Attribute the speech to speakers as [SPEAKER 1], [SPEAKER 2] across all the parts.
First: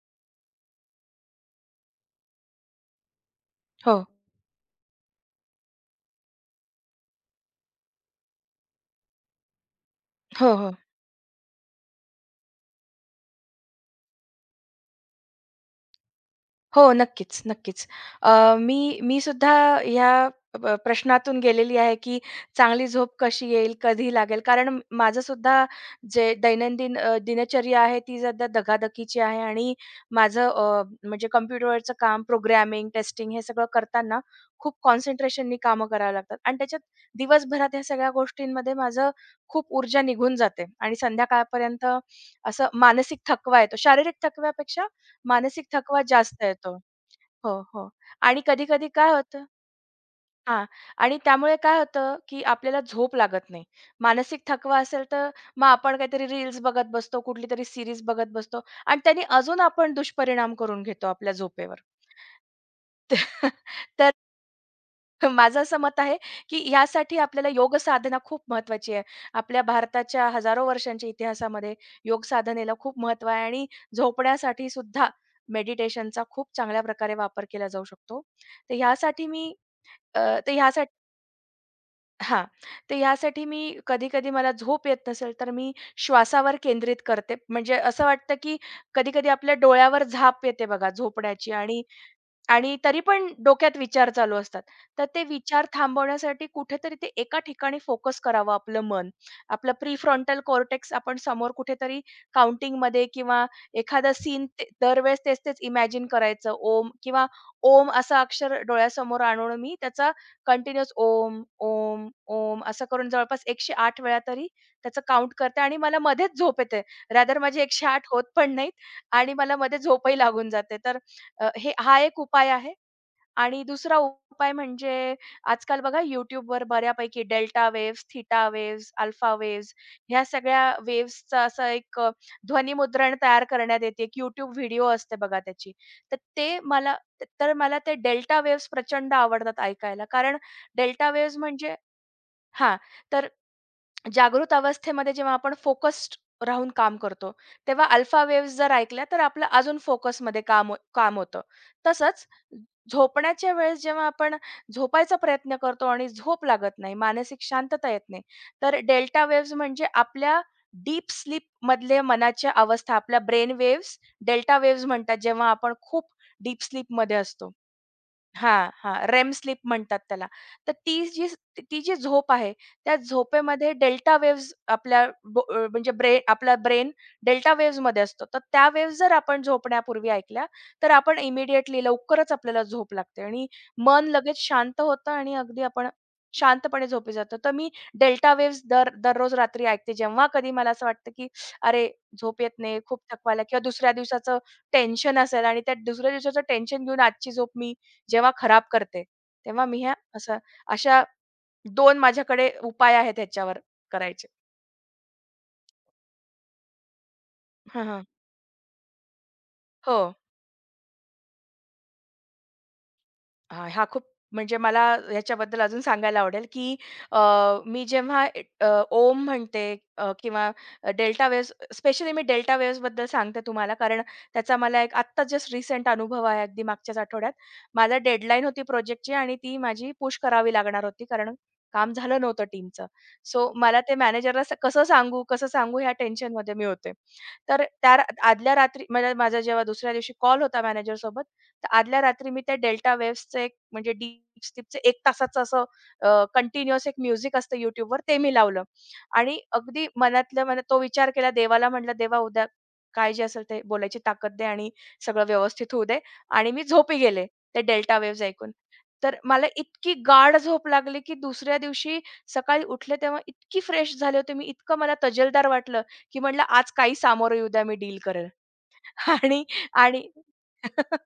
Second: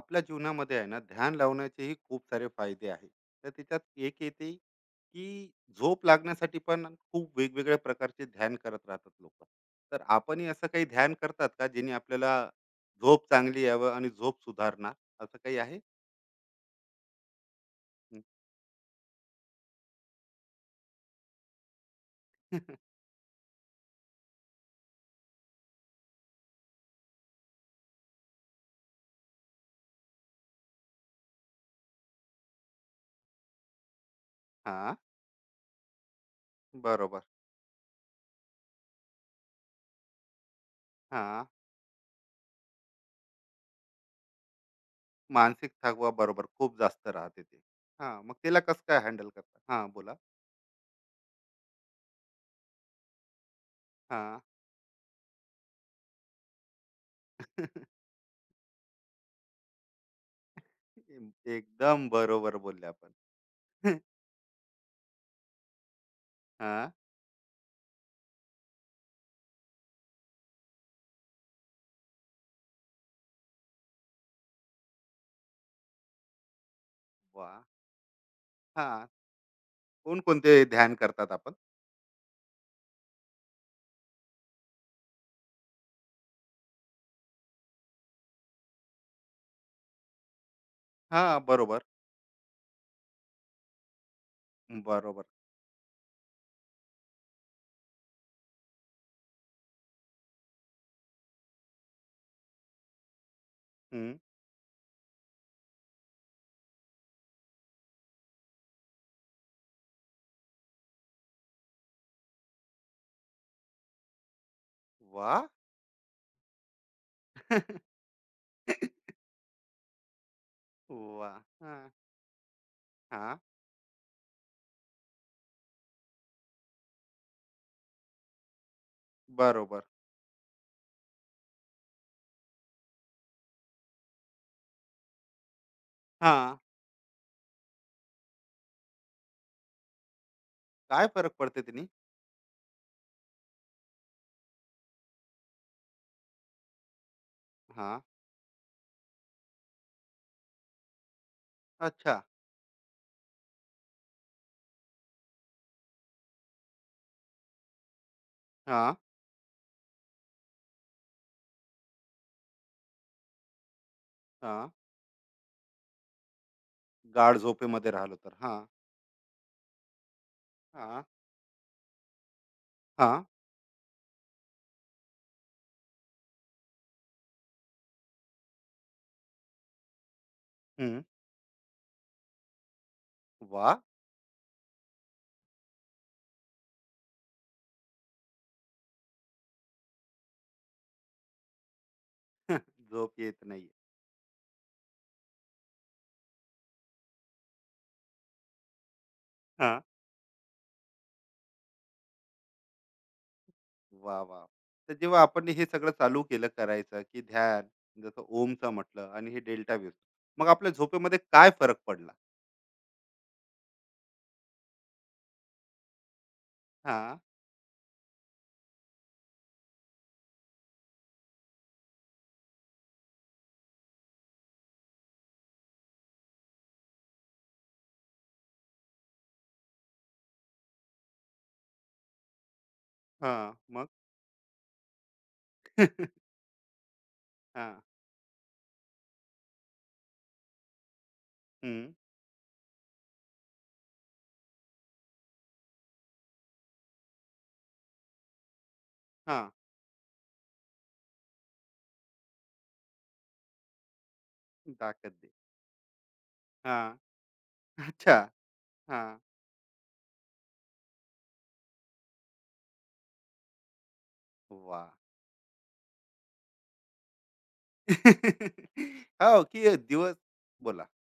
[SPEAKER 1] आपल्या जीवनामध्ये आहे ना, ध्यान लावण्याचेही खूप सारे फायदे आहेत. तर त्याच्यात
[SPEAKER 2] हो.
[SPEAKER 1] एक येते, की झोप लागण्यासाठी पण खूप वेगवेगळ्या प्रकारचे ध्यान करत राहतात लोक. तर आपणही
[SPEAKER 2] हो,
[SPEAKER 1] असं
[SPEAKER 2] हो.
[SPEAKER 1] काही ध्यान करतात का, जेणे आपल्याला झोप चांगली यावं आणि झोप सुधारणार, असं काही आहे?
[SPEAKER 2] हो, नक्कीच, नक्कीच.
[SPEAKER 1] हं.
[SPEAKER 2] अ, मी मी सुद्धा ह्या प्रश्नातून गेलेली आहे, की चांगली झोप कशी येईल, कधी लागेल? कारण माझं सुद्धा जे दैनंदिन दिनचर्या आहे ती सध्या धकाधकीची आहे आणि माझं म्हणजे कॉम्प्युटरवरचं काम, प्रोग्रामिंग, टेस्टिंग हे सगळं करताना खूप
[SPEAKER 1] हा,
[SPEAKER 2] कॉन्सन्ट्रेशननी कामं करावी लागतात आणि त्याच्यात
[SPEAKER 1] बरोबर.
[SPEAKER 2] दिवसभरात ह्या सगळ्या गोष्टींमध्ये माझं खूप ऊर्जा निघून जाते आणि
[SPEAKER 1] हा,
[SPEAKER 2] संध्याकाळपर्यंत असं मानसिक थकवा येतो. शारीरिक थकव्यापेक्षा मानसिक
[SPEAKER 1] मानसिक
[SPEAKER 2] थकवा
[SPEAKER 1] थकवा
[SPEAKER 2] जास्त
[SPEAKER 1] बरोबर खूप
[SPEAKER 2] येतो.
[SPEAKER 1] जास्त राहते
[SPEAKER 2] हो,
[SPEAKER 1] ते.
[SPEAKER 2] हो.
[SPEAKER 1] हा, मग
[SPEAKER 2] आणि
[SPEAKER 1] त्याला कसं
[SPEAKER 2] कधी-कधी
[SPEAKER 1] काय
[SPEAKER 2] काय
[SPEAKER 1] हँडल
[SPEAKER 2] होतं
[SPEAKER 1] करतात, हा बोला.
[SPEAKER 2] हां. आणि त्यामुळे काय होतं, की आपल्याला झोप लागत नाही.
[SPEAKER 1] हा.
[SPEAKER 2] मानसिक थकवा असेल तर मग आपण काहीतरी रील्स बघत बसतो, कुठली तरी सीरीज बघत बसतो आणि त्याने अजून आपण दुष्परिणाम करून घेतो आपल्या झोपेवर.
[SPEAKER 1] एकदम बरोबर बोलले आपण.
[SPEAKER 2] तर माझं असं मत आहे, की
[SPEAKER 1] हा.
[SPEAKER 2] यासाठी आपल्याला योग साधना खूप महत्त्वाची आहे. आपल्या भारताच्या हजारो वर्षांच्या इतिहासामध्ये योग साधनेला खूप महत्त्व आहे आणि झोपण्यासाठी सुद्धा मेडिटेशनचा खूप चांगल्या प्रकारे वापर
[SPEAKER 1] वा.
[SPEAKER 2] केला जाऊ शकतो. तर
[SPEAKER 1] हा,
[SPEAKER 2] ह्यासाठी मी अ, तर
[SPEAKER 1] कोणकोणते
[SPEAKER 2] ह्यासाठी
[SPEAKER 1] ध्यान करतात आपण?
[SPEAKER 2] हां. तर ह्यासाठी मी कधी-कधी मला झोप येत नसेल, तर मी श्वासावर केंद्रित करते. म्हणजे असं वाटतं, की कधी-कधी आपल्या डोळ्यावर झाप येते बघा
[SPEAKER 1] हां,
[SPEAKER 2] झोपण्याची आणि
[SPEAKER 1] बरोबर,
[SPEAKER 2] आणि तरी पण डोक्यात विचार चालू असतात. तर ते
[SPEAKER 1] बरोबर.
[SPEAKER 2] विचार थांबवण्यासाठी कुठेतरी ते एका ठिकाणी फोकस करावं आपलं मन. आपलं प्रीफ्रंटल कॉर्टेक्स आपण समोर कुठेतरी काउंटिंगमध्ये किंवा एखादा
[SPEAKER 1] हं.
[SPEAKER 2] सीन दरवेळेस तेच-तेच इमॅजिन करायचं. ओम किंवा ओम असं अक्षर डोळ्यासमोर आणून मी त्याचा कंटिन्यूअस ओम, ओम, ओम असं करून जवळपास 108 वेळा तरी त्याचं काउंट
[SPEAKER 1] वाह!
[SPEAKER 2] करते आणि मला मध्येच झोप येते. रादर माझी 108 होत पण नाहीत आणि मला मध्ये झोपही लागून जाते. तर
[SPEAKER 1] वाह!
[SPEAKER 2] अ, हे
[SPEAKER 1] हां,
[SPEAKER 2] हा एक उपाय आहे
[SPEAKER 1] हां,
[SPEAKER 2] आणि दुसरा उपाय म्हणजे आजकाल बघा YouTubeवर बऱ्यापैकी delta waves, theta waves, alpha waves
[SPEAKER 1] बरोबर.
[SPEAKER 2] ह्या सगळ्या वेव्हजचं असं एक ध्वनिमुद्रण तयार करण्यात येते. एक YouTube व्हिडिओ असते बघा त्याची. तर ते
[SPEAKER 1] हां,
[SPEAKER 2] मला तर मला ते डेल्टा वेव्हज प्रचंड आवडतात ऐकायला. कारण
[SPEAKER 1] काय
[SPEAKER 2] डेल्टा
[SPEAKER 1] फरक
[SPEAKER 2] वेव्हज
[SPEAKER 1] पडते
[SPEAKER 2] म्हणजे
[SPEAKER 1] त्यानी?
[SPEAKER 2] हां. तर जागृत अवस्थेमध्ये जेव्हा आपण फोकस्ड राहून काम करतो, तेव्हा
[SPEAKER 1] हां,
[SPEAKER 2] अल्फा वेव्हज जर ऐकल्या तर आपलं अजून फोकसमध्ये काम होतं.
[SPEAKER 1] अच्छा.
[SPEAKER 2] तसंच झोपण्याच्या वेळेस जेव्हा आपण झोपायचा प्रयत्न करतो आणि झोप लागत नाही, मानसिक शांतता येत नाही, तर
[SPEAKER 1] हां,
[SPEAKER 2] डेल्टा वेव्हज म्हणजे आपल्या डीप स्लीपमधले मनाच्या अवस्था, आपल्या ब्रेन वेव्हज डेल्टा
[SPEAKER 1] हां.
[SPEAKER 2] वेव्हज म्हणतात, जेव्हा आपण खूप डीप स्लीपमध्ये
[SPEAKER 1] गाढ
[SPEAKER 2] असतो.
[SPEAKER 1] झोपेमध्ये राहिलो तर. हां,
[SPEAKER 2] हां, हां. रेम स्लीप म्हणतात त्याला. तर
[SPEAKER 1] हां,
[SPEAKER 2] ती जी स- ती जी झोप आहे, त्या
[SPEAKER 1] हां.
[SPEAKER 2] झोपेमध्ये डेल्टा वेव्हज आपल्या ब अ, म्हणजे ब्रे आपला ब्रेन डेल्टा वेव्हजमध्ये असतो. तर त्या वेव्हज जर आपण झोपण्यापूर्वी ऐकल्या, तर
[SPEAKER 1] हं.
[SPEAKER 2] आपण इमिडिएटली लवकरच आपल्याला झोप लागते आणि
[SPEAKER 1] वाह!
[SPEAKER 2] मन लगेच शांत होतं आणि अगदी आपण शांतपणे झोपी जातो. तर मी डेल्टा वेव्हज दररोज रात्री ऐकते. जेव्हा कधी मला असं वाटतं, की अरे, झोप येत नाही, खूप
[SPEAKER 1] झोप
[SPEAKER 2] थकवा
[SPEAKER 1] येत
[SPEAKER 2] किंवा
[SPEAKER 1] नाहीये.
[SPEAKER 2] दुसऱ्या दिवसाचं टेन्शन असेल आणि त्या दुसऱ्या दिवसाचं टेन्शन घेऊन आजची झोप मी जेव्हा खराब करते, तेव्हा मी
[SPEAKER 1] हां.
[SPEAKER 2] ह्या असं अशा 2 माझ्याकडे उपाय आहेत ह्याच्यावर
[SPEAKER 1] वाह,
[SPEAKER 2] करायचे.
[SPEAKER 1] वाह! तर जेव्हा आपण हे सगळं चालू केलं करायचं, की ध्यान
[SPEAKER 2] हां, हां.
[SPEAKER 1] जसं ओमचं म्हटलं आणि हे डेल्टा वेव्ह,
[SPEAKER 2] हो.
[SPEAKER 1] मग आपल्या झोपेमध्ये काय फरक पडला?
[SPEAKER 2] हां, हा खूप म्हणजे मला ह्याच्याबद्दल अजून सांगायला आवडेल, की अ,
[SPEAKER 1] हां,
[SPEAKER 2] मी जेव्हा ए- अ, ओम म्हणते किंवा डेल्टा वेव्हज स्पेशली मी डेल्टा वेव्हजबद्दल सांगते तुम्हाला, कारण त्याचा मला एक आत्ता जस्ट रिसेंट अनुभव आहे अगदी मागच्याच आठवड्यात. माझा डेडलाईन होती प्रोजेक्टची आणि ती माझी पुश करावी लागणार होती, कारण काम झालं नव्हतं टीमचं. सो
[SPEAKER 1] हां.
[SPEAKER 2] मला
[SPEAKER 1] मग?
[SPEAKER 2] ते मॅनेजरला कसं सांगू ह्या टेन्शनमध्ये मी होते.
[SPEAKER 1] हां,
[SPEAKER 2] आदल्या रात्री म्हणजे माझा जेव्हा दुसऱ्या दिवशी कॉल होता मॅनेजरसोबत, तर
[SPEAKER 1] हं.
[SPEAKER 2] आदल्या रात्री मी त्या डेल्टा वेव्हचं एक म्हणजे डीप स्लीपचं एक तासाचं असं कंटिन्युअस एक म्युझिक असतं YouTubeवर ते मी लावलं आणि
[SPEAKER 1] हां.
[SPEAKER 2] अगदी मनातल्या मनात तो विचार केला देवाला म्हटलं, "देवा उद्या काय जे असेल ते बोलायची ताकद दे आणि
[SPEAKER 1] ताकद
[SPEAKER 2] सगळं
[SPEAKER 1] दे.
[SPEAKER 2] व्यवस्थित होऊ दे." आणि मी झोपी
[SPEAKER 1] हां.
[SPEAKER 2] गेले ते डेल्टा
[SPEAKER 1] अच्छा.
[SPEAKER 2] वेव्हज ऐकून. तर
[SPEAKER 1] हां.
[SPEAKER 2] मला इतकी गाढ झोप लागली, की दुसऱ्या दिवशी सकाळी उठले तेव्हा इतकी फ्रेश झाले होते मी, इतकं
[SPEAKER 1] वाह!
[SPEAKER 2] मला तजेलदार वाटलं, की म्हटलं आज काही सामोरं येऊ द्या मी डील करेल
[SPEAKER 1] हो,
[SPEAKER 2] आणि
[SPEAKER 1] की
[SPEAKER 2] आणि
[SPEAKER 1] दिवस बोला.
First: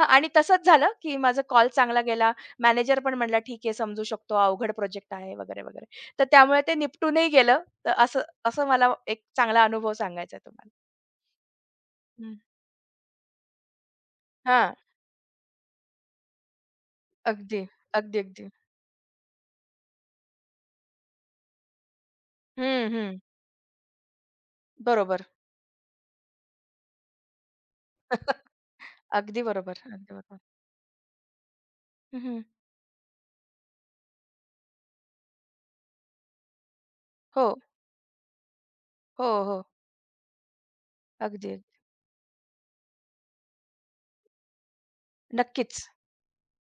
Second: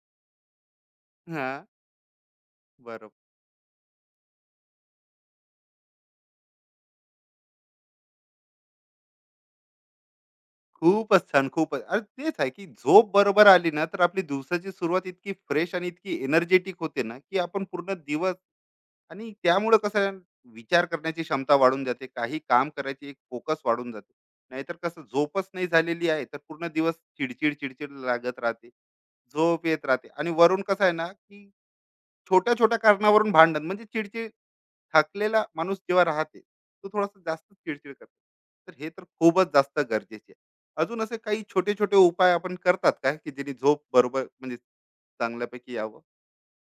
[SPEAKER 2] आणि तसंच झालं, की माझा
[SPEAKER 1] हां.
[SPEAKER 2] कॉल चांगला गेला. मॅनेजर
[SPEAKER 1] बरोबर.
[SPEAKER 2] पण म्हणाला, "ठीक आहे, समजू शकतो. अवघड प्रोजेक्ट आहे," वगैरे, वगैरे. तर त्यामुळे ते निपटूनही गेलं. तर असं असं मला एक चांगला अनुभव सांगायचा आहे तुम्हाला.
[SPEAKER 1] खूपच छान, खूपच. अरे
[SPEAKER 2] हं.
[SPEAKER 1] तेच आहे, की झोप बरोबर आली ना, तर आपली दिवसाची
[SPEAKER 2] हां.
[SPEAKER 1] सुरुवात इतकी फ्रेश आणि इतकी एनर्जेटिक होते ना, की
[SPEAKER 2] अगदी,
[SPEAKER 1] आपण पूर्ण
[SPEAKER 2] अगदी,
[SPEAKER 1] दिवस.
[SPEAKER 2] अगदी.
[SPEAKER 1] आणि त्यामुळं कसं आहे, विचार करण्याची क्षमता वाढून जाते. काही काम
[SPEAKER 2] हं,
[SPEAKER 1] करायची एक
[SPEAKER 2] हं.
[SPEAKER 1] फोकस वाढून जाते. नाहीतर कसं
[SPEAKER 2] बरोबर.
[SPEAKER 1] झोपच नाही झालेली आहे, तर पूर्ण दिवस चिडचिड, चिडचिड लागत राहते.
[SPEAKER 2] अगदी
[SPEAKER 1] झोप
[SPEAKER 2] बरोबर,
[SPEAKER 1] येत राहते
[SPEAKER 2] अगदी
[SPEAKER 1] आणि
[SPEAKER 2] बरोबर.
[SPEAKER 1] वरून कसं आहे ना, की
[SPEAKER 2] हं,
[SPEAKER 1] छोट्या छोट्या कारणावरून भांडण म्हणजे चिडचिड. थकलेला माणूस जेव्हा राहते, तो थोडासा
[SPEAKER 2] हो,
[SPEAKER 1] जास्त चिडचिड करतो. तर हे तर
[SPEAKER 2] हो,
[SPEAKER 1] खूपच
[SPEAKER 2] हो.
[SPEAKER 1] जास्त गरजेचे आहे. अजून असे काही
[SPEAKER 2] अगदी.
[SPEAKER 1] छोटे छोटे उपाय आपण करतात काय, की जेणे झोप बरोबर म्हणजे चांगल्यापैकी
[SPEAKER 2] नक्कीच.
[SPEAKER 1] यावं?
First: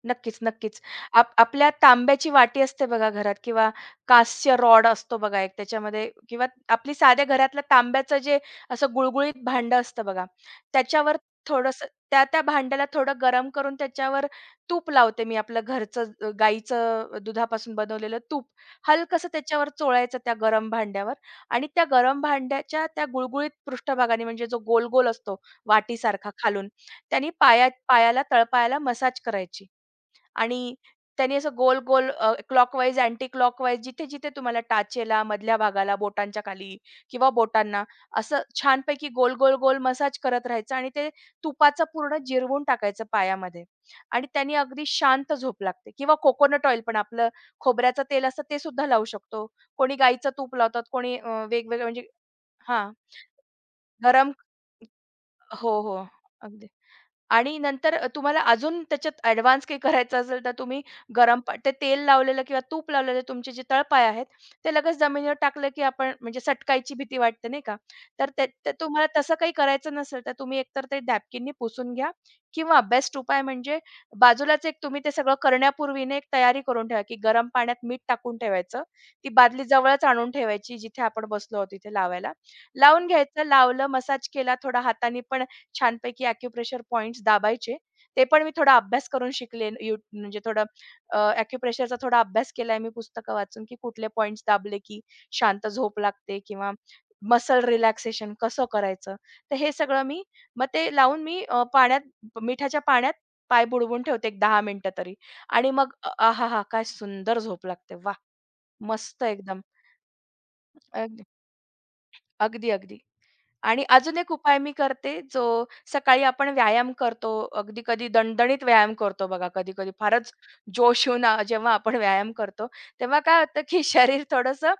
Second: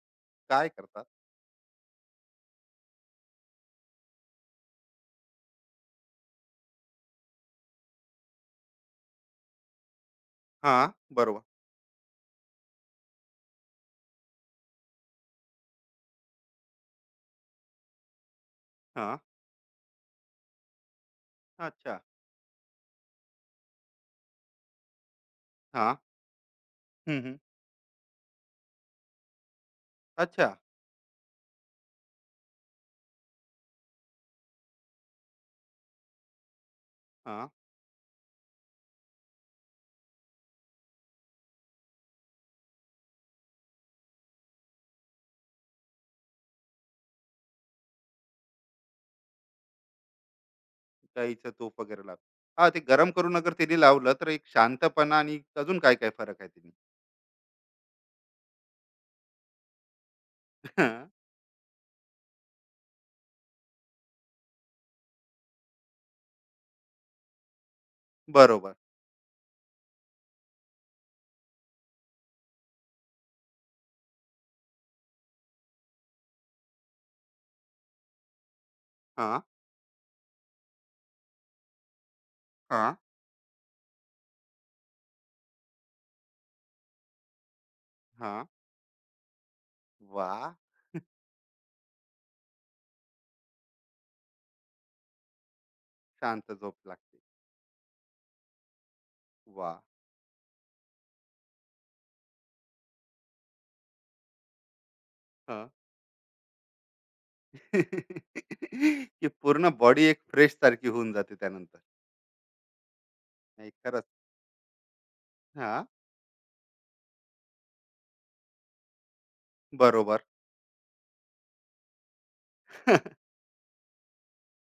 [SPEAKER 2] नक्कीच,
[SPEAKER 1] काय
[SPEAKER 2] नक्कीच.
[SPEAKER 1] करतात?
[SPEAKER 2] आपल्या तांब्याची वाटी असते बघा घरात किंवा काचच्या रॉड असतो बघा एक त्याच्यामध्ये किंवा आपली साध्या घरातलं तांब्याचं जे असं गुळगुळीत भांडं असतं बघा,
[SPEAKER 1] हा,
[SPEAKER 2] त्याच्यावर
[SPEAKER 1] बरोबर.
[SPEAKER 2] थोडंसं त्या भांड्याला थोडं गरम करून त्याच्यावर तूप लावते मी आपलं घरचं गाईचं दुधापासून बनवलेलं तूप.
[SPEAKER 1] हा,
[SPEAKER 2] हलकसं त्याच्यावर चोळायचं त्या गरम भांड्यावर आणि त्या
[SPEAKER 1] अच्छा.
[SPEAKER 2] गरम भांड्याच्या त्या गुळगुळीत पृष्ठभागाने म्हणजे जो गोल-गोल असतो
[SPEAKER 1] हा,
[SPEAKER 2] वाटीसारखा खालून,
[SPEAKER 1] हम्म,
[SPEAKER 2] त्यानी
[SPEAKER 1] हम्म.
[SPEAKER 2] पायाला, तळपायाला मसाज करायची.
[SPEAKER 1] अच्छा.
[SPEAKER 2] आणि त्यांनी असं गोल-गोल क्लॉकवाईज, अँटी क्लॉकवाईज जिथे-जिथे तुम्हाला टाचेला, मधल्या भागाला, बोटांच्या खाली किंवा
[SPEAKER 1] हा.
[SPEAKER 2] बोटांना असं छानपैकी गोल-गोल-गोल मसाज करत राहायचं आणि ते तुपाचं पूर्ण जिरवून टाकायचं पायामध्ये आणि त्यानी अगदी शांत झोप लागते किंवा कोकोनट ऑइल पण आपलं खोबऱ्याचं तेल असतं ते सुद्धा लावू शकतो. कोणी गाईचं तूप लावतात, कोणी अ,
[SPEAKER 1] गाईचं तूप
[SPEAKER 2] वेगवेगळं म्हणजे
[SPEAKER 1] वगैरे लाव. हा, ते
[SPEAKER 2] हां.
[SPEAKER 1] गरम करून अगर तिने लावलं तर
[SPEAKER 2] गरम
[SPEAKER 1] एक शांतपणा आणि
[SPEAKER 2] हो,
[SPEAKER 1] अजून काय
[SPEAKER 2] हो.
[SPEAKER 1] काय फरक आहे?
[SPEAKER 2] अगदी. आणि नंतर तुम्हाला अजून त्याच्यात ॲडव्हान्स काही करायचं असेल तर तुम्ही
[SPEAKER 1] तिने.
[SPEAKER 2] गरम पा ते तेल लावलेलं किंवा तूप लावलेलं तुमचे जे तळपाय आहेत, ते लगेच जमिनीवर टाकलं की आपण म्हणजे सटकायची भीती वाटते नाही का? तर ते ते
[SPEAKER 1] बरोबर.
[SPEAKER 2] तुम्हाला तसं काही करायचं नसेल तर तुम्ही एकतर ते नॅपकिननी पुसून घ्या किंवा बेस्ट उपाय म्हणजे बाजूलाच एक तुम्ही ते सगळं करण्यापूर्वी ना एक तयारी करून ठेवा, की गरम पाण्यात मीठ टाकून ठेवायचं. ती
[SPEAKER 1] हा.
[SPEAKER 2] बादली जवळच आणून ठेवायची जिथे आपण बसलो आहोत तिथे लावायला.
[SPEAKER 1] हा.
[SPEAKER 2] लावून घ्यायचं, लावलं, मसाज केला थोडा हाताने पण छानपैकी ॲक्युप्रेशर पॉइंट्स दाबायचे. ते
[SPEAKER 1] हा.
[SPEAKER 2] पण मी थोडा अभ्यास करून शिकले. यू म्हणजे
[SPEAKER 1] वा.
[SPEAKER 2] थोडं अ, थोडा अभ्यास केलाय मी पुस्तकं वाचून, की कुठले पॉइंट्स दाबले की शांत झोप लागते
[SPEAKER 1] शांत
[SPEAKER 2] किंवा
[SPEAKER 1] झोप लागते.
[SPEAKER 2] मसल रिलॅक्सेशन कसं करायचं. तर हे
[SPEAKER 1] वा,
[SPEAKER 2] सगळं मी मग ते लावून मी अ, पाण्यात मिठाच्या पाण्यात पाय बुडवून ठेवते एक 10 मिनिटं तरी
[SPEAKER 1] हां.
[SPEAKER 2] आणि मग आहाहा! काय सुंदर झोप लागते. वाह! मस्त
[SPEAKER 1] की
[SPEAKER 2] एकदम.
[SPEAKER 1] पूर्ण बॉडी एक फ्रेश सारखी होऊन
[SPEAKER 2] अगदी,
[SPEAKER 1] जाते त्यानंतर.
[SPEAKER 2] अगदी, अगदी.
[SPEAKER 1] नाही
[SPEAKER 2] आणि
[SPEAKER 1] खरंच.
[SPEAKER 2] अजून एक उपाय मी करते, जो
[SPEAKER 1] हां,
[SPEAKER 2] सकाळी आपण व्यायाम करतो. अगदी कधी दणदणीत व्यायाम करतो बघा, कधी-कधी
[SPEAKER 1] बरोबर.
[SPEAKER 2] फारच जोश येऊन जेव्हा आपण व्यायाम करतो, तेव्हा काय होतं, की शरीर थोडंसं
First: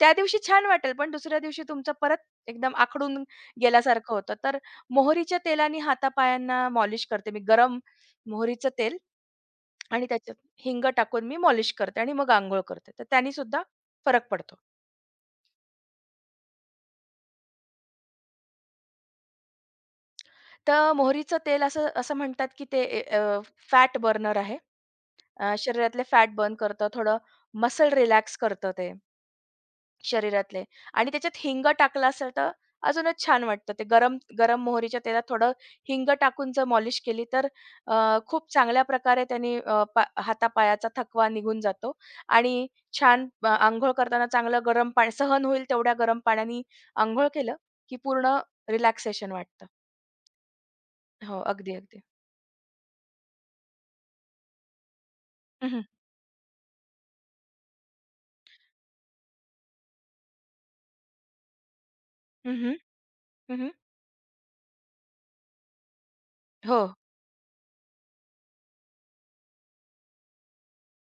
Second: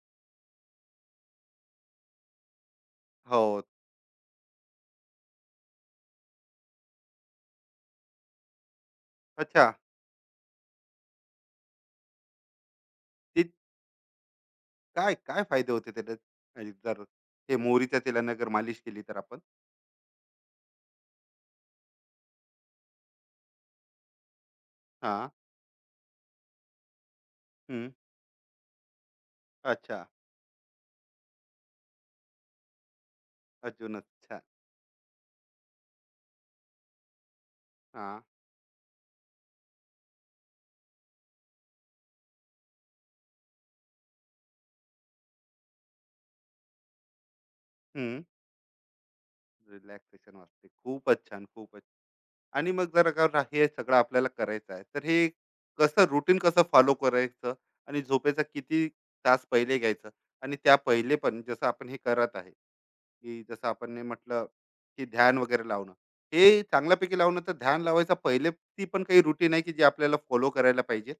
[SPEAKER 2] त्या दिवशी छान वाटेल, पण दुसऱ्या दिवशी तुमचं परत एकदम आखडून
[SPEAKER 1] हो.
[SPEAKER 2] गेल्यासारखं होतं. तर मोहरीच्या तेलाने हातापायांना मॉलिश करते मी. गरम मोहरीचं तेल
[SPEAKER 1] अच्छा,
[SPEAKER 2] आणि त्याच्यात हिंग टाकून मी मॉलिश करते आणि मग अंघोळ करते. तर त्यानी
[SPEAKER 1] ते
[SPEAKER 2] सुद्धा फरक पडतो.
[SPEAKER 1] काय काय फायदे होते त्याच्यात? आणि जर ते मोहरीच्या तेलानं जर मालिश केली तर आपण?
[SPEAKER 2] मोहरीचं तेल असं असं म्हणतात, की ते फॅट बर्नर आहे.
[SPEAKER 1] हां.
[SPEAKER 2] शरीरातले फॅट बर्न करतं, थोडं मसल
[SPEAKER 1] हं.
[SPEAKER 2] रिलॅक्स करतं ते
[SPEAKER 1] अच्छा.
[SPEAKER 2] शरीरातले आणि त्याच्यात हिंग टाकलं असेल तर अजूनच छान वाटतं. ते
[SPEAKER 1] अजूनच
[SPEAKER 2] गरम
[SPEAKER 1] छान.
[SPEAKER 2] गरम मोहरीच्या तेलात थोडं हिंग टाकून जर मॉलिश केली तर
[SPEAKER 1] हां.
[SPEAKER 2] खूप चांगल्या प्रकारे त्याने अ, पा हातापायाचा थकवा निघून जातो आणि छान अंघोळ करताना चांगलं गरम पाणी सहन होईल तेवढ्या गरम पाण्याने अंघोळ केलं, की
[SPEAKER 1] हं.
[SPEAKER 2] पूर्ण रिलॅक्सेशन वाटतं.
[SPEAKER 1] रिलॅक्सेशन वाटते. खूपच
[SPEAKER 2] हो,
[SPEAKER 1] छान,
[SPEAKER 2] अगदी,
[SPEAKER 1] खूपच.
[SPEAKER 2] अगदी.
[SPEAKER 1] आणि मग जर का रा- हे सगळं आपल्याला करायचं आहे, तर हे
[SPEAKER 2] हं, हं.
[SPEAKER 1] कसं रुटीन कसं फॉलो करायचं आणि झोपेचा किती तास पहिले घ्यायचं? आणि त्या पहिले पण जसं आपण हे करत आहे,
[SPEAKER 2] हं, हं.
[SPEAKER 1] की जसं आपण हे म्हटलं, की ध्यान वगैरे लावणं, हे
[SPEAKER 2] हो.
[SPEAKER 1] चांगल्यापैकी लावणं, तर ध्यान लावायचा पहिले ती पण काही रुटीन आहे, की जे आपल्याला फॉलो करायला पाहिजे?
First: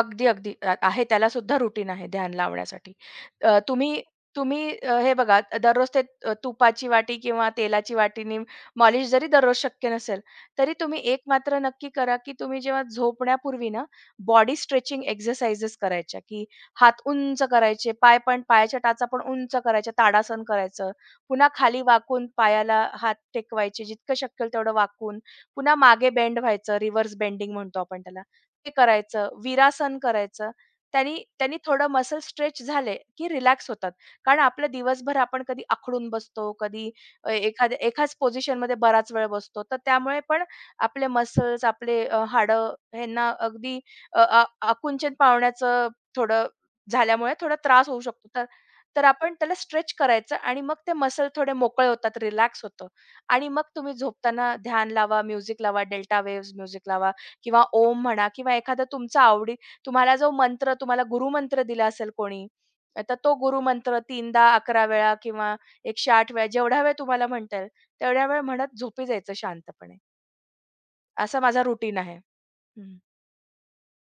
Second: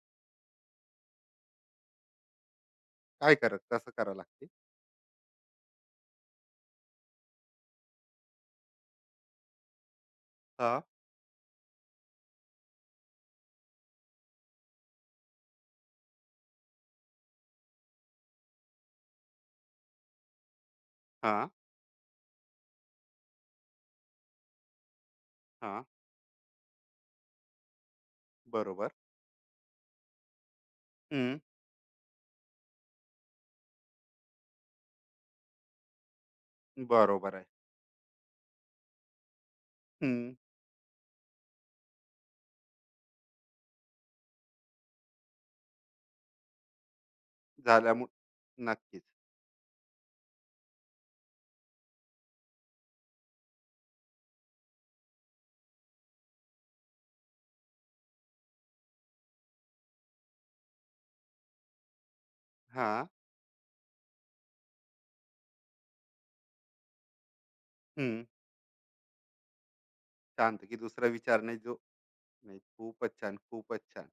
[SPEAKER 2] अगदी, अगदी. आहे त्याला सुद्धा रुटीन आहे ध्यान लावण्यासाठी.
[SPEAKER 1] काय
[SPEAKER 2] अ,
[SPEAKER 1] करत कसं
[SPEAKER 2] तुम्ही
[SPEAKER 1] करावं लागते?
[SPEAKER 2] तुम्ही हे बघा दररोज ते तुपाची वाटी किंवा तेलाची वाटीनी मॉलिश जरी दररोज शक्य नसेल, तरी
[SPEAKER 1] हा.
[SPEAKER 2] तुम्ही एक मात्र नक्की करा, की तुम्ही जेव्हा झोपण्यापूर्वी ना बॉडी स्ट्रेचिंग एक्सरसाइजेस करायच्या, की हात उंच करायचे, पाय पण पायाच्या टाचा पण उंच करायच्या, ताडासन करायचं.
[SPEAKER 1] हा.
[SPEAKER 2] पुन्हा खाली वाकून पायाला हात टेकवायचे जितकं शक्य होईल तेवढं वाकून. पुन्हा
[SPEAKER 1] हा.
[SPEAKER 2] मागे बेंड व्हायचं, रिव्हर्स बेंडिंग म्हणतो आपण त्याला. हे
[SPEAKER 1] बरोबर.
[SPEAKER 2] करायचं, वीरासन करायचं. त्यानी
[SPEAKER 1] हम्म.
[SPEAKER 2] त्यानी थोडं मसल स्ट्रेच झाले, की रिलॅक्स होतात. कारण आपलं दिवसभर आपण कधी आखडून बसतो,
[SPEAKER 1] बरोबर आहे.
[SPEAKER 2] एखाद्या एकाच पोझिशनमध्ये बराच वेळ बसतो. तर त्यामुळे
[SPEAKER 1] हम्म.
[SPEAKER 2] पण आपले मसल्स, आपले हाडं ह्यांना अगदी अ, आ आकुंचन पावण्याचं थोडं झाल्यामुळे थोडा त्रास होऊ शकतो. तर
[SPEAKER 1] झाल्यामुळे नक्कीच.
[SPEAKER 2] तर आपण त्याला स्ट्रेच करायचं आणि मग ते मसल थोडे मोकळे होतात, रिलॅक्स होतं आणि मग तुम्ही झोपताना ध्यान लावा, म्युझिक लावा, डेल्टा वेव्हज म्युझिक लावा किंवा ओम म्हणा किंवा एखादा तुमचा आवडी तुम्हाला जो मंत्र तुम्हाला गुरुमंत्र दिला असेल कोणी,
[SPEAKER 1] हा.
[SPEAKER 2] तर तो गुरुमंत्र 3दा, 11 वेळा किंवा 108 वेळा जेवढ्या वेळ तुम्हाला म्हणता येईल,
[SPEAKER 1] हम्म.
[SPEAKER 2] तेवढ्या वेळ म्हणत झोपी जायचं शांतपणे.
[SPEAKER 1] शांत, की दुसरा
[SPEAKER 2] असा
[SPEAKER 1] विचार नाही
[SPEAKER 2] माझा
[SPEAKER 1] जो.
[SPEAKER 2] रुटीन आहे.
[SPEAKER 1] नाही
[SPEAKER 2] हं,
[SPEAKER 1] खूपच छान, खूपच छान.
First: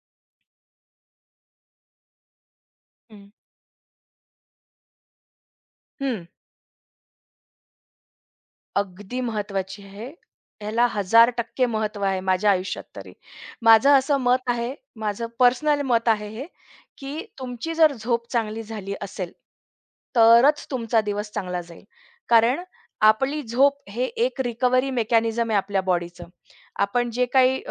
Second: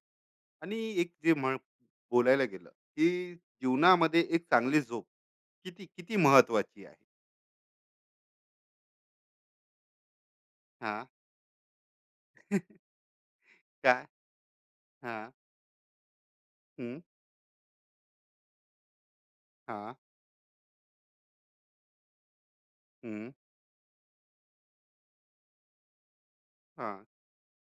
[SPEAKER 1] आणि एक जे म्हण बोलायला गेलं,
[SPEAKER 2] हं.
[SPEAKER 1] की जीवनामध्ये एक चांगली झोप किती किती
[SPEAKER 2] हं.
[SPEAKER 1] महत्वाची आहे!
[SPEAKER 2] अगदी महत्त्वाची आहे. ह्याला
[SPEAKER 1] हा.
[SPEAKER 2] 1000% महत्त्व आहे माझ्या आयुष्यात तरी. माझं
[SPEAKER 1] काय.
[SPEAKER 2] असं मत आहे,
[SPEAKER 1] हा.
[SPEAKER 2] माझं पर्सनल मत आहे हे,
[SPEAKER 1] हम्म.
[SPEAKER 2] की तुमची जर झोप चांगली झाली असेल,
[SPEAKER 1] हा.
[SPEAKER 2] तरच तुमचा दिवस चांगला जाईल. कारण
[SPEAKER 1] हम्म.
[SPEAKER 2] आपली झोप हे एक रिकव्हरी मेकॅनिझम आहे आपल्या बॉडीचं.
[SPEAKER 1] हा.
[SPEAKER 2] आपण जे काही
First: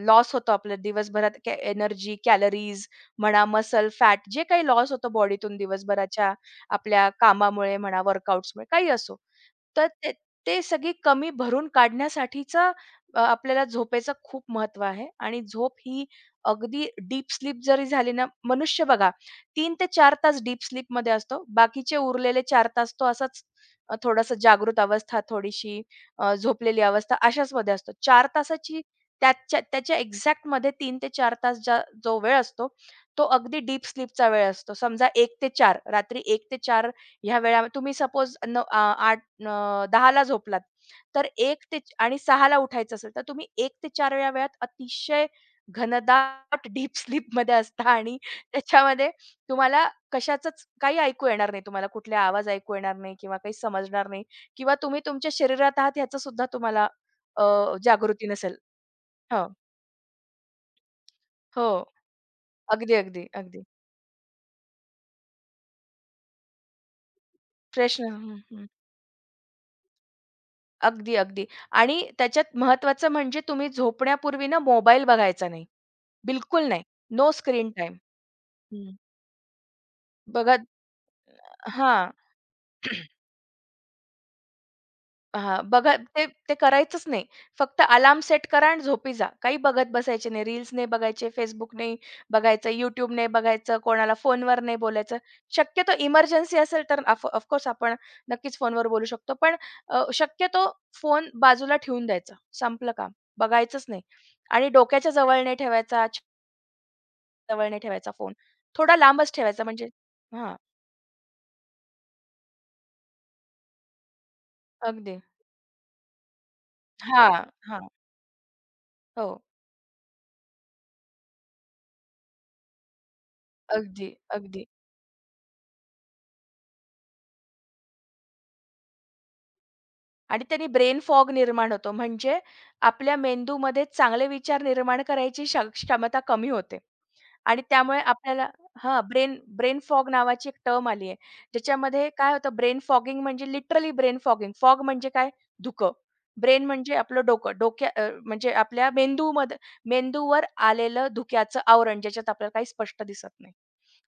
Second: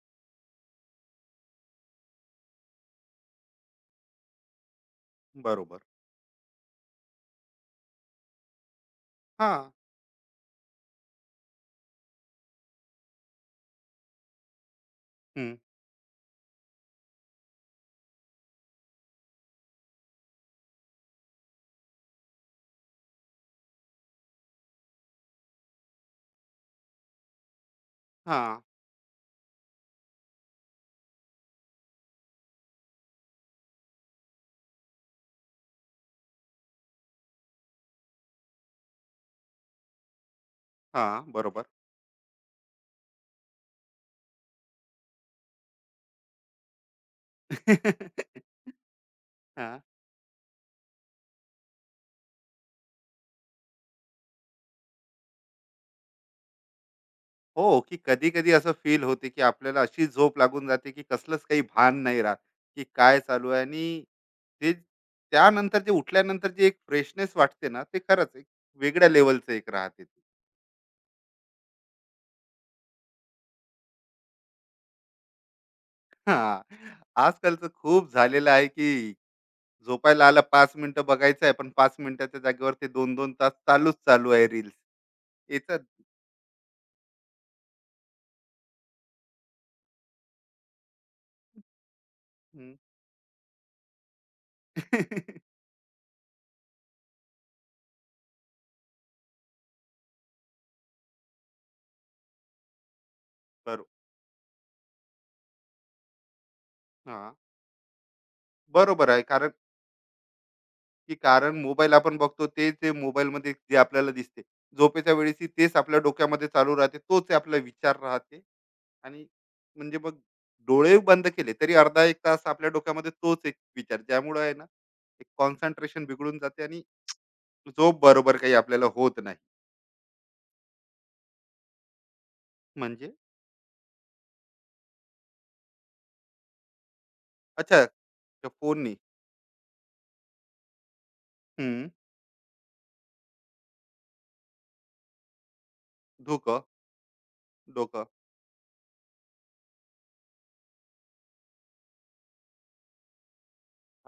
[SPEAKER 2] लॉस होतो आपल्या दिवसभरात एनर्जी, कॅलरीज म्हणा, मसल फॅट जे काही लॉस होतो बॉडीतून
[SPEAKER 1] बरोबर.
[SPEAKER 2] दिवसभराच्या आपल्या कामामुळे म्हणा, वर्कआउट्समुळे काही असो.
[SPEAKER 1] हा.
[SPEAKER 2] तर ते ते सगळी कमी भरून काढण्यासाठीचं आपल्याला झोपेचं खूप महत्त्व आहे आणि
[SPEAKER 1] हम्म.
[SPEAKER 2] झोप ही अगदी डीप स्लीप जरी झाली ना, मनुष्य बघा तीन ते 4 तास डीप स्लीपमध्ये असतो. बाकीचे उरलेले 4 तास तो असाच थोडासा जागृत अवस्था, झोपलेली अवस्था अशाचमध्ये असतो. 4
[SPEAKER 1] हा.
[SPEAKER 2] तासाची त्याच्या त्याच्या एक्झॅक्टमध्ये 3 ते 4 तास जो वेळ असतो, तो अगदी डीप स्लीपचा वेळ असतो. समजा 1 ते 4 रात्री 1 ते 4 ह्या वेळा तुम्ही सपोज न 10:00ला झोपलात,
[SPEAKER 1] हा.
[SPEAKER 2] तर एक
[SPEAKER 1] बरोबर.
[SPEAKER 2] ते आणि सहाला उठायचं असेल, तर तुम्ही एक ते 4 या वेळात अतिशय घनदाट डीप स्लीपमध्ये असता आणि त्याच्यामध्ये
[SPEAKER 1] हा.
[SPEAKER 2] तुम्हाला कशाचंच काही ऐकू येणार नाही. तुम्हाला कुठले आवाज ऐकू येणार नाही किंवा काही समजणार नाही किंवा तुम्ही तुमच्या शरीरात आहात ह्याचं सुद्धा तुम्हाला अ,
[SPEAKER 1] हो, की
[SPEAKER 2] जागृती
[SPEAKER 1] कधी कधी
[SPEAKER 2] नसेल.
[SPEAKER 1] असं फील होते, की
[SPEAKER 2] हो,
[SPEAKER 1] आपल्याला अशी झोप लागून जाते, की कसलंच काही
[SPEAKER 2] हो.
[SPEAKER 1] भान नाही राहत, की
[SPEAKER 2] अगदी,
[SPEAKER 1] काय
[SPEAKER 2] अगदी,
[SPEAKER 1] चालू आहे.
[SPEAKER 2] अगदी.
[SPEAKER 1] आणि ते त्यानंतर जे उठल्यानंतर जे एक फ्रेशनेस वाटते ना, ते
[SPEAKER 2] फ्रेश
[SPEAKER 1] खरंच एक वेगळ्या लेवलचं एक राहते.
[SPEAKER 2] अगदी, अगदी. आणि त्याच्यात महत्त्वाचं म्हणजे तुम्ही झोपण्यापूर्वी ना मोबाईल बघायचा नाही. बिलकुल
[SPEAKER 1] हां.
[SPEAKER 2] नाही. नो
[SPEAKER 1] आजकालचं
[SPEAKER 2] स्क्रीन टाईम.
[SPEAKER 1] खूप झालेलं आहे,
[SPEAKER 2] हं.
[SPEAKER 1] की झोपायला आला
[SPEAKER 2] बघा
[SPEAKER 1] 5 मिनिटं बघायचं आहे, पण 5
[SPEAKER 2] हां.
[SPEAKER 1] मिनिटाच्या जागेवर ते 2-2 तास चालूच चालू आहे रील्स.
[SPEAKER 2] हां,
[SPEAKER 1] याचा
[SPEAKER 2] बघा ते ते करायचंच नाही. फक्त अलार्म सेट करा आणि झोपी जा. काही बघत बसायचे नाही. रील्स नाही बघायचे, Facebook नाही बघायचं,
[SPEAKER 1] हं.
[SPEAKER 2] YouTube नाही बघायचं, कोणाला फोनवर नाही बोलायचं. शक्यतो इमर्जन्सी असेल तर ऑफकोर्स आपण नक्कीच फोनवर बोलू शकतो. पण शक्यतो फोन बाजूला ठेवून द्यायचा. संपलं काम. बघायचंच
[SPEAKER 1] बरोबर.
[SPEAKER 2] नाही आणि डोक्याच्या जवळ नाही ठेवायचा, छातीच्या
[SPEAKER 1] हां.
[SPEAKER 2] जवळ नाही ठेवायचा फोन. थोडा
[SPEAKER 1] बरोबर आहे.
[SPEAKER 2] लांबच
[SPEAKER 1] कारण.
[SPEAKER 2] ठेवायचा म्हणजे हां,
[SPEAKER 1] की कारण मोबाईल आपण बघतो, ते ते मोबाईलमध्ये जे आपल्याला दिसते. झोपेच्या
[SPEAKER 2] अगदी.
[SPEAKER 1] वेळेसही तेच आपल्या डोक्यामध्ये चालू राहते. तोच
[SPEAKER 2] हां,
[SPEAKER 1] आपला
[SPEAKER 2] हां.
[SPEAKER 1] विचार राहते. आणि
[SPEAKER 2] हो.
[SPEAKER 1] म्हणजे मग डोळे बंद केले तरी अर्धा 1 तास आपल्या डोक्यामध्ये तोच एक विचार.
[SPEAKER 2] अगदी,
[SPEAKER 1] ज्यामुळं आहे ना,
[SPEAKER 2] अगदी.
[SPEAKER 1] एक कॉन्सन्ट्रेशन बिघडून जाते आणि झोप बरोबर काही आपल्याला होत नाही.
[SPEAKER 2] आणि त्यानी ब्रेन फॉग निर्माण होतो. म्हणजे
[SPEAKER 1] म्हणजे?
[SPEAKER 2] आपल्या मेंदूमध्ये चांगले विचार निर्माण करायची क्षमता कमी होते. आणि
[SPEAKER 1] अच्छा,
[SPEAKER 2] त्यामुळे आपल्याला
[SPEAKER 1] त्या फोननी.
[SPEAKER 2] हां, ब्रेन ब्रेन फॉग नावाची एक टर्म आली आहे.
[SPEAKER 1] हं.
[SPEAKER 2] ज्याच्यामध्ये काय होतं ब्रेन फॉगिंग म्हणजे लिटरली ब्रेन फॉगिंग. फॉग म्हणजे काय? धुकं.
[SPEAKER 1] धुकं.
[SPEAKER 2] ब्रेन म्हणजे आपलं डोकं.
[SPEAKER 1] डोकं.
[SPEAKER 2] म्हणजे आपल्या मेंदूमध्ये मेंदूवर आलेलं धुक्याचं आवरण, ज्याच्यात आपल्याला काही स्पष्ट दिसत नाही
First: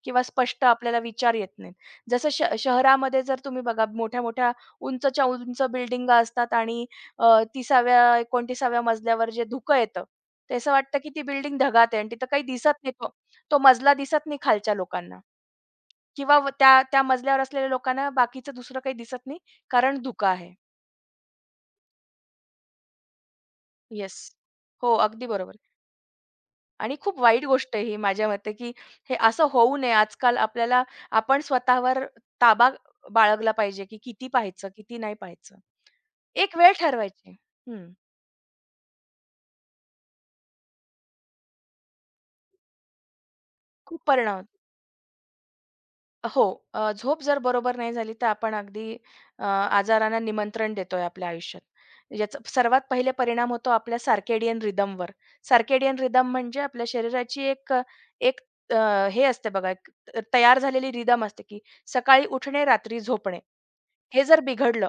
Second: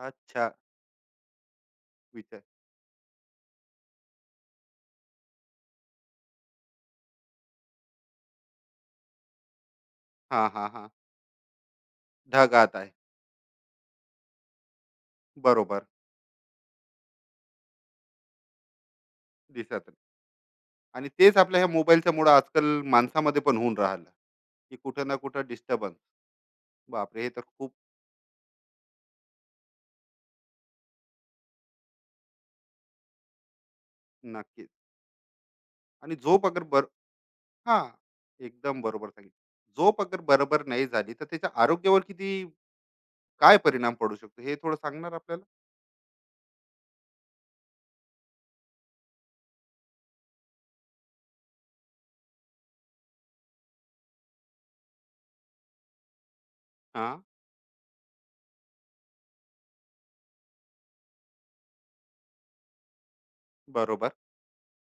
[SPEAKER 2] किंवा
[SPEAKER 1] अच्छा,
[SPEAKER 2] स्पष्ट आपल्याला विचार येत नाहीत. जसं श
[SPEAKER 1] विचार.
[SPEAKER 2] शहरामध्ये जर तुम्ही बघा मोठ्या-मोठ्या, उंचच्या उंच बिल्डिंगा असतात आणि अ, 30व्या 29व्या मजल्यावर जे धुकं येतं,
[SPEAKER 1] हां,
[SPEAKER 2] ते
[SPEAKER 1] हां,
[SPEAKER 2] असं
[SPEAKER 1] हां.
[SPEAKER 2] वाटतं की ती बिल्डिंग ढगात आहे आणि तिथं काही
[SPEAKER 1] ढगात
[SPEAKER 2] दिसत
[SPEAKER 1] आहे.
[SPEAKER 2] नाही. तो मजला दिसत नाही खालच्या लोकांना
[SPEAKER 1] बरोबर,
[SPEAKER 2] किंवा त्या त्या मजल्यावर असलेल्या लोकांना बाकीचं दुसरं काही दिसत नाही,
[SPEAKER 1] दिसत नाही.
[SPEAKER 2] कारण धुकं आहे.
[SPEAKER 1] आणि तेच आपल्या ह्या मोबाईलच्या मुळं आजकाल माणसामध्ये पण होऊन राहिलं,
[SPEAKER 2] येस.
[SPEAKER 1] की
[SPEAKER 2] हो,
[SPEAKER 1] कुठं ना
[SPEAKER 2] अगदी
[SPEAKER 1] कुठं
[SPEAKER 2] बरोबर.
[SPEAKER 1] डिस्टर्बन्स.
[SPEAKER 2] आणि खूप
[SPEAKER 1] बापरे! हे तर
[SPEAKER 2] वाईट
[SPEAKER 1] खूप.
[SPEAKER 2] गोष्ट आहे ही माझ्या मते, की हे असं होऊ नये. आजकाल आपल्याला आपण स्वतःवर ताबा बाळगला पाहिजे, की किती पाहायचं,
[SPEAKER 1] नक्कीच.
[SPEAKER 2] किती नाही पाहायचं.
[SPEAKER 1] आणि झोप
[SPEAKER 2] एक
[SPEAKER 1] अगर
[SPEAKER 2] वेळ
[SPEAKER 1] बर.
[SPEAKER 2] ठरवायची. हं.
[SPEAKER 1] हां, एकदम बरोबर सांगितलं. झोप अगर बरोबर नाही झाली, तर त्याच्या आरोग्यावर किती, काय परिणाम
[SPEAKER 2] खूप
[SPEAKER 1] पडू
[SPEAKER 2] परिणाम
[SPEAKER 1] शकतो,
[SPEAKER 2] होतो.
[SPEAKER 1] हे थोडं सांगणार आपल्याला?
[SPEAKER 2] हो. झोप जर बरोबर नाही झाली, तर आपण अगदी आजारांना निमंत्रण देतोय आपल्या आयुष्यात. याचा सर्वात पहिले परिणाम होतो आपल्या सर्केडियन रिदमवर. सार्केडियन रिदम म्हणजे आपल्या
[SPEAKER 1] हां,
[SPEAKER 2] शरीराची एक एक हे असते बघा, एक तयार झालेली रिदम असते, की सकाळी उठणे, रात्री झोपणे.
[SPEAKER 1] बरोबर.
[SPEAKER 2] हे जर बिघडलं,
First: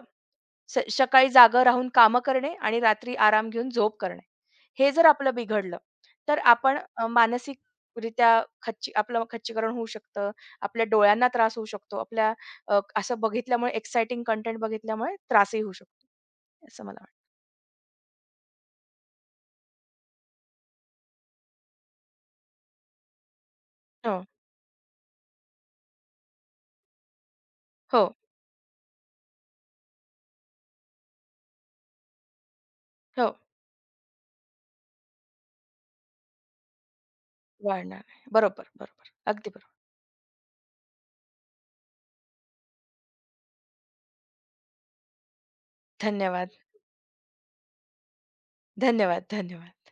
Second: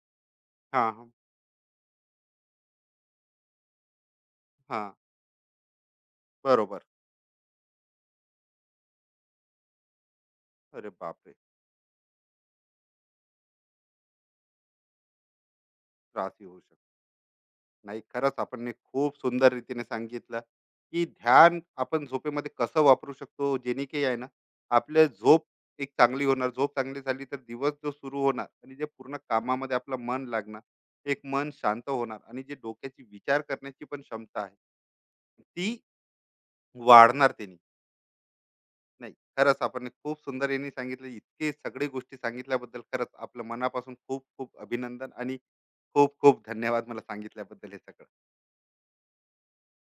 [SPEAKER 2] स
[SPEAKER 1] हां, हां.
[SPEAKER 2] सकाळी जागं राहून कामं करणे आणि रात्री आराम घेऊन झोप करणे. हे
[SPEAKER 1] हां,
[SPEAKER 2] जर आपलं बिघडलं, तर आपण
[SPEAKER 1] बरोबर.
[SPEAKER 2] अ, मानसिकरित्या खच्ची आपलं खच्चीकरण होऊ शकतं. आपल्या
[SPEAKER 1] अरे
[SPEAKER 2] डोळ्यांना
[SPEAKER 1] बापरे!
[SPEAKER 2] त्रास होऊ शकतो. आपल्या अ, असं बघितल्यामुळे एक्साइटिंग कंटेंट बघितल्यामुळे त्रासही होऊ शकतो.
[SPEAKER 1] त्रासही होऊ
[SPEAKER 2] असं
[SPEAKER 1] शकतो.
[SPEAKER 2] मला वाटतं.
[SPEAKER 1] नाही खरंच आपण हे खूप सुंदर रीतीने सांगितलं, की ध्यान आपण झोपेमध्ये कसं वापरू शकतो, जेणे की आहे
[SPEAKER 2] हो,
[SPEAKER 1] ना आपल्या झोप एक चांगली होणार, झोप चांगली झाली तर दिवस जो
[SPEAKER 2] हो,
[SPEAKER 1] सुरू होणार आणि जे पूर्ण कामामध्ये आपलं मन लागणार, एक मन शांत होणार आणि जे डोक्याची
[SPEAKER 2] हो.
[SPEAKER 1] विचार करण्याची पण क्षमता आहे, ती वाढणार त्यांनी.
[SPEAKER 2] वाढणार आहे. बरोबर, बरोबर.
[SPEAKER 1] नाही
[SPEAKER 2] अगदी
[SPEAKER 1] खरंच
[SPEAKER 2] बरोबर.
[SPEAKER 1] आपण हे खूप सुंदर यांनी सांगितलं, इतके सगळे गोष्टी सांगितल्याबद्दल खरंच आपलं मनापासून खूप खूप अभिनंदन आणि खूप खूप
[SPEAKER 2] धन्यवाद,
[SPEAKER 1] धन्यवाद मला सांगितल्याबद्दल हे सगळं.
[SPEAKER 2] धन्यवाद, धन्यवाद.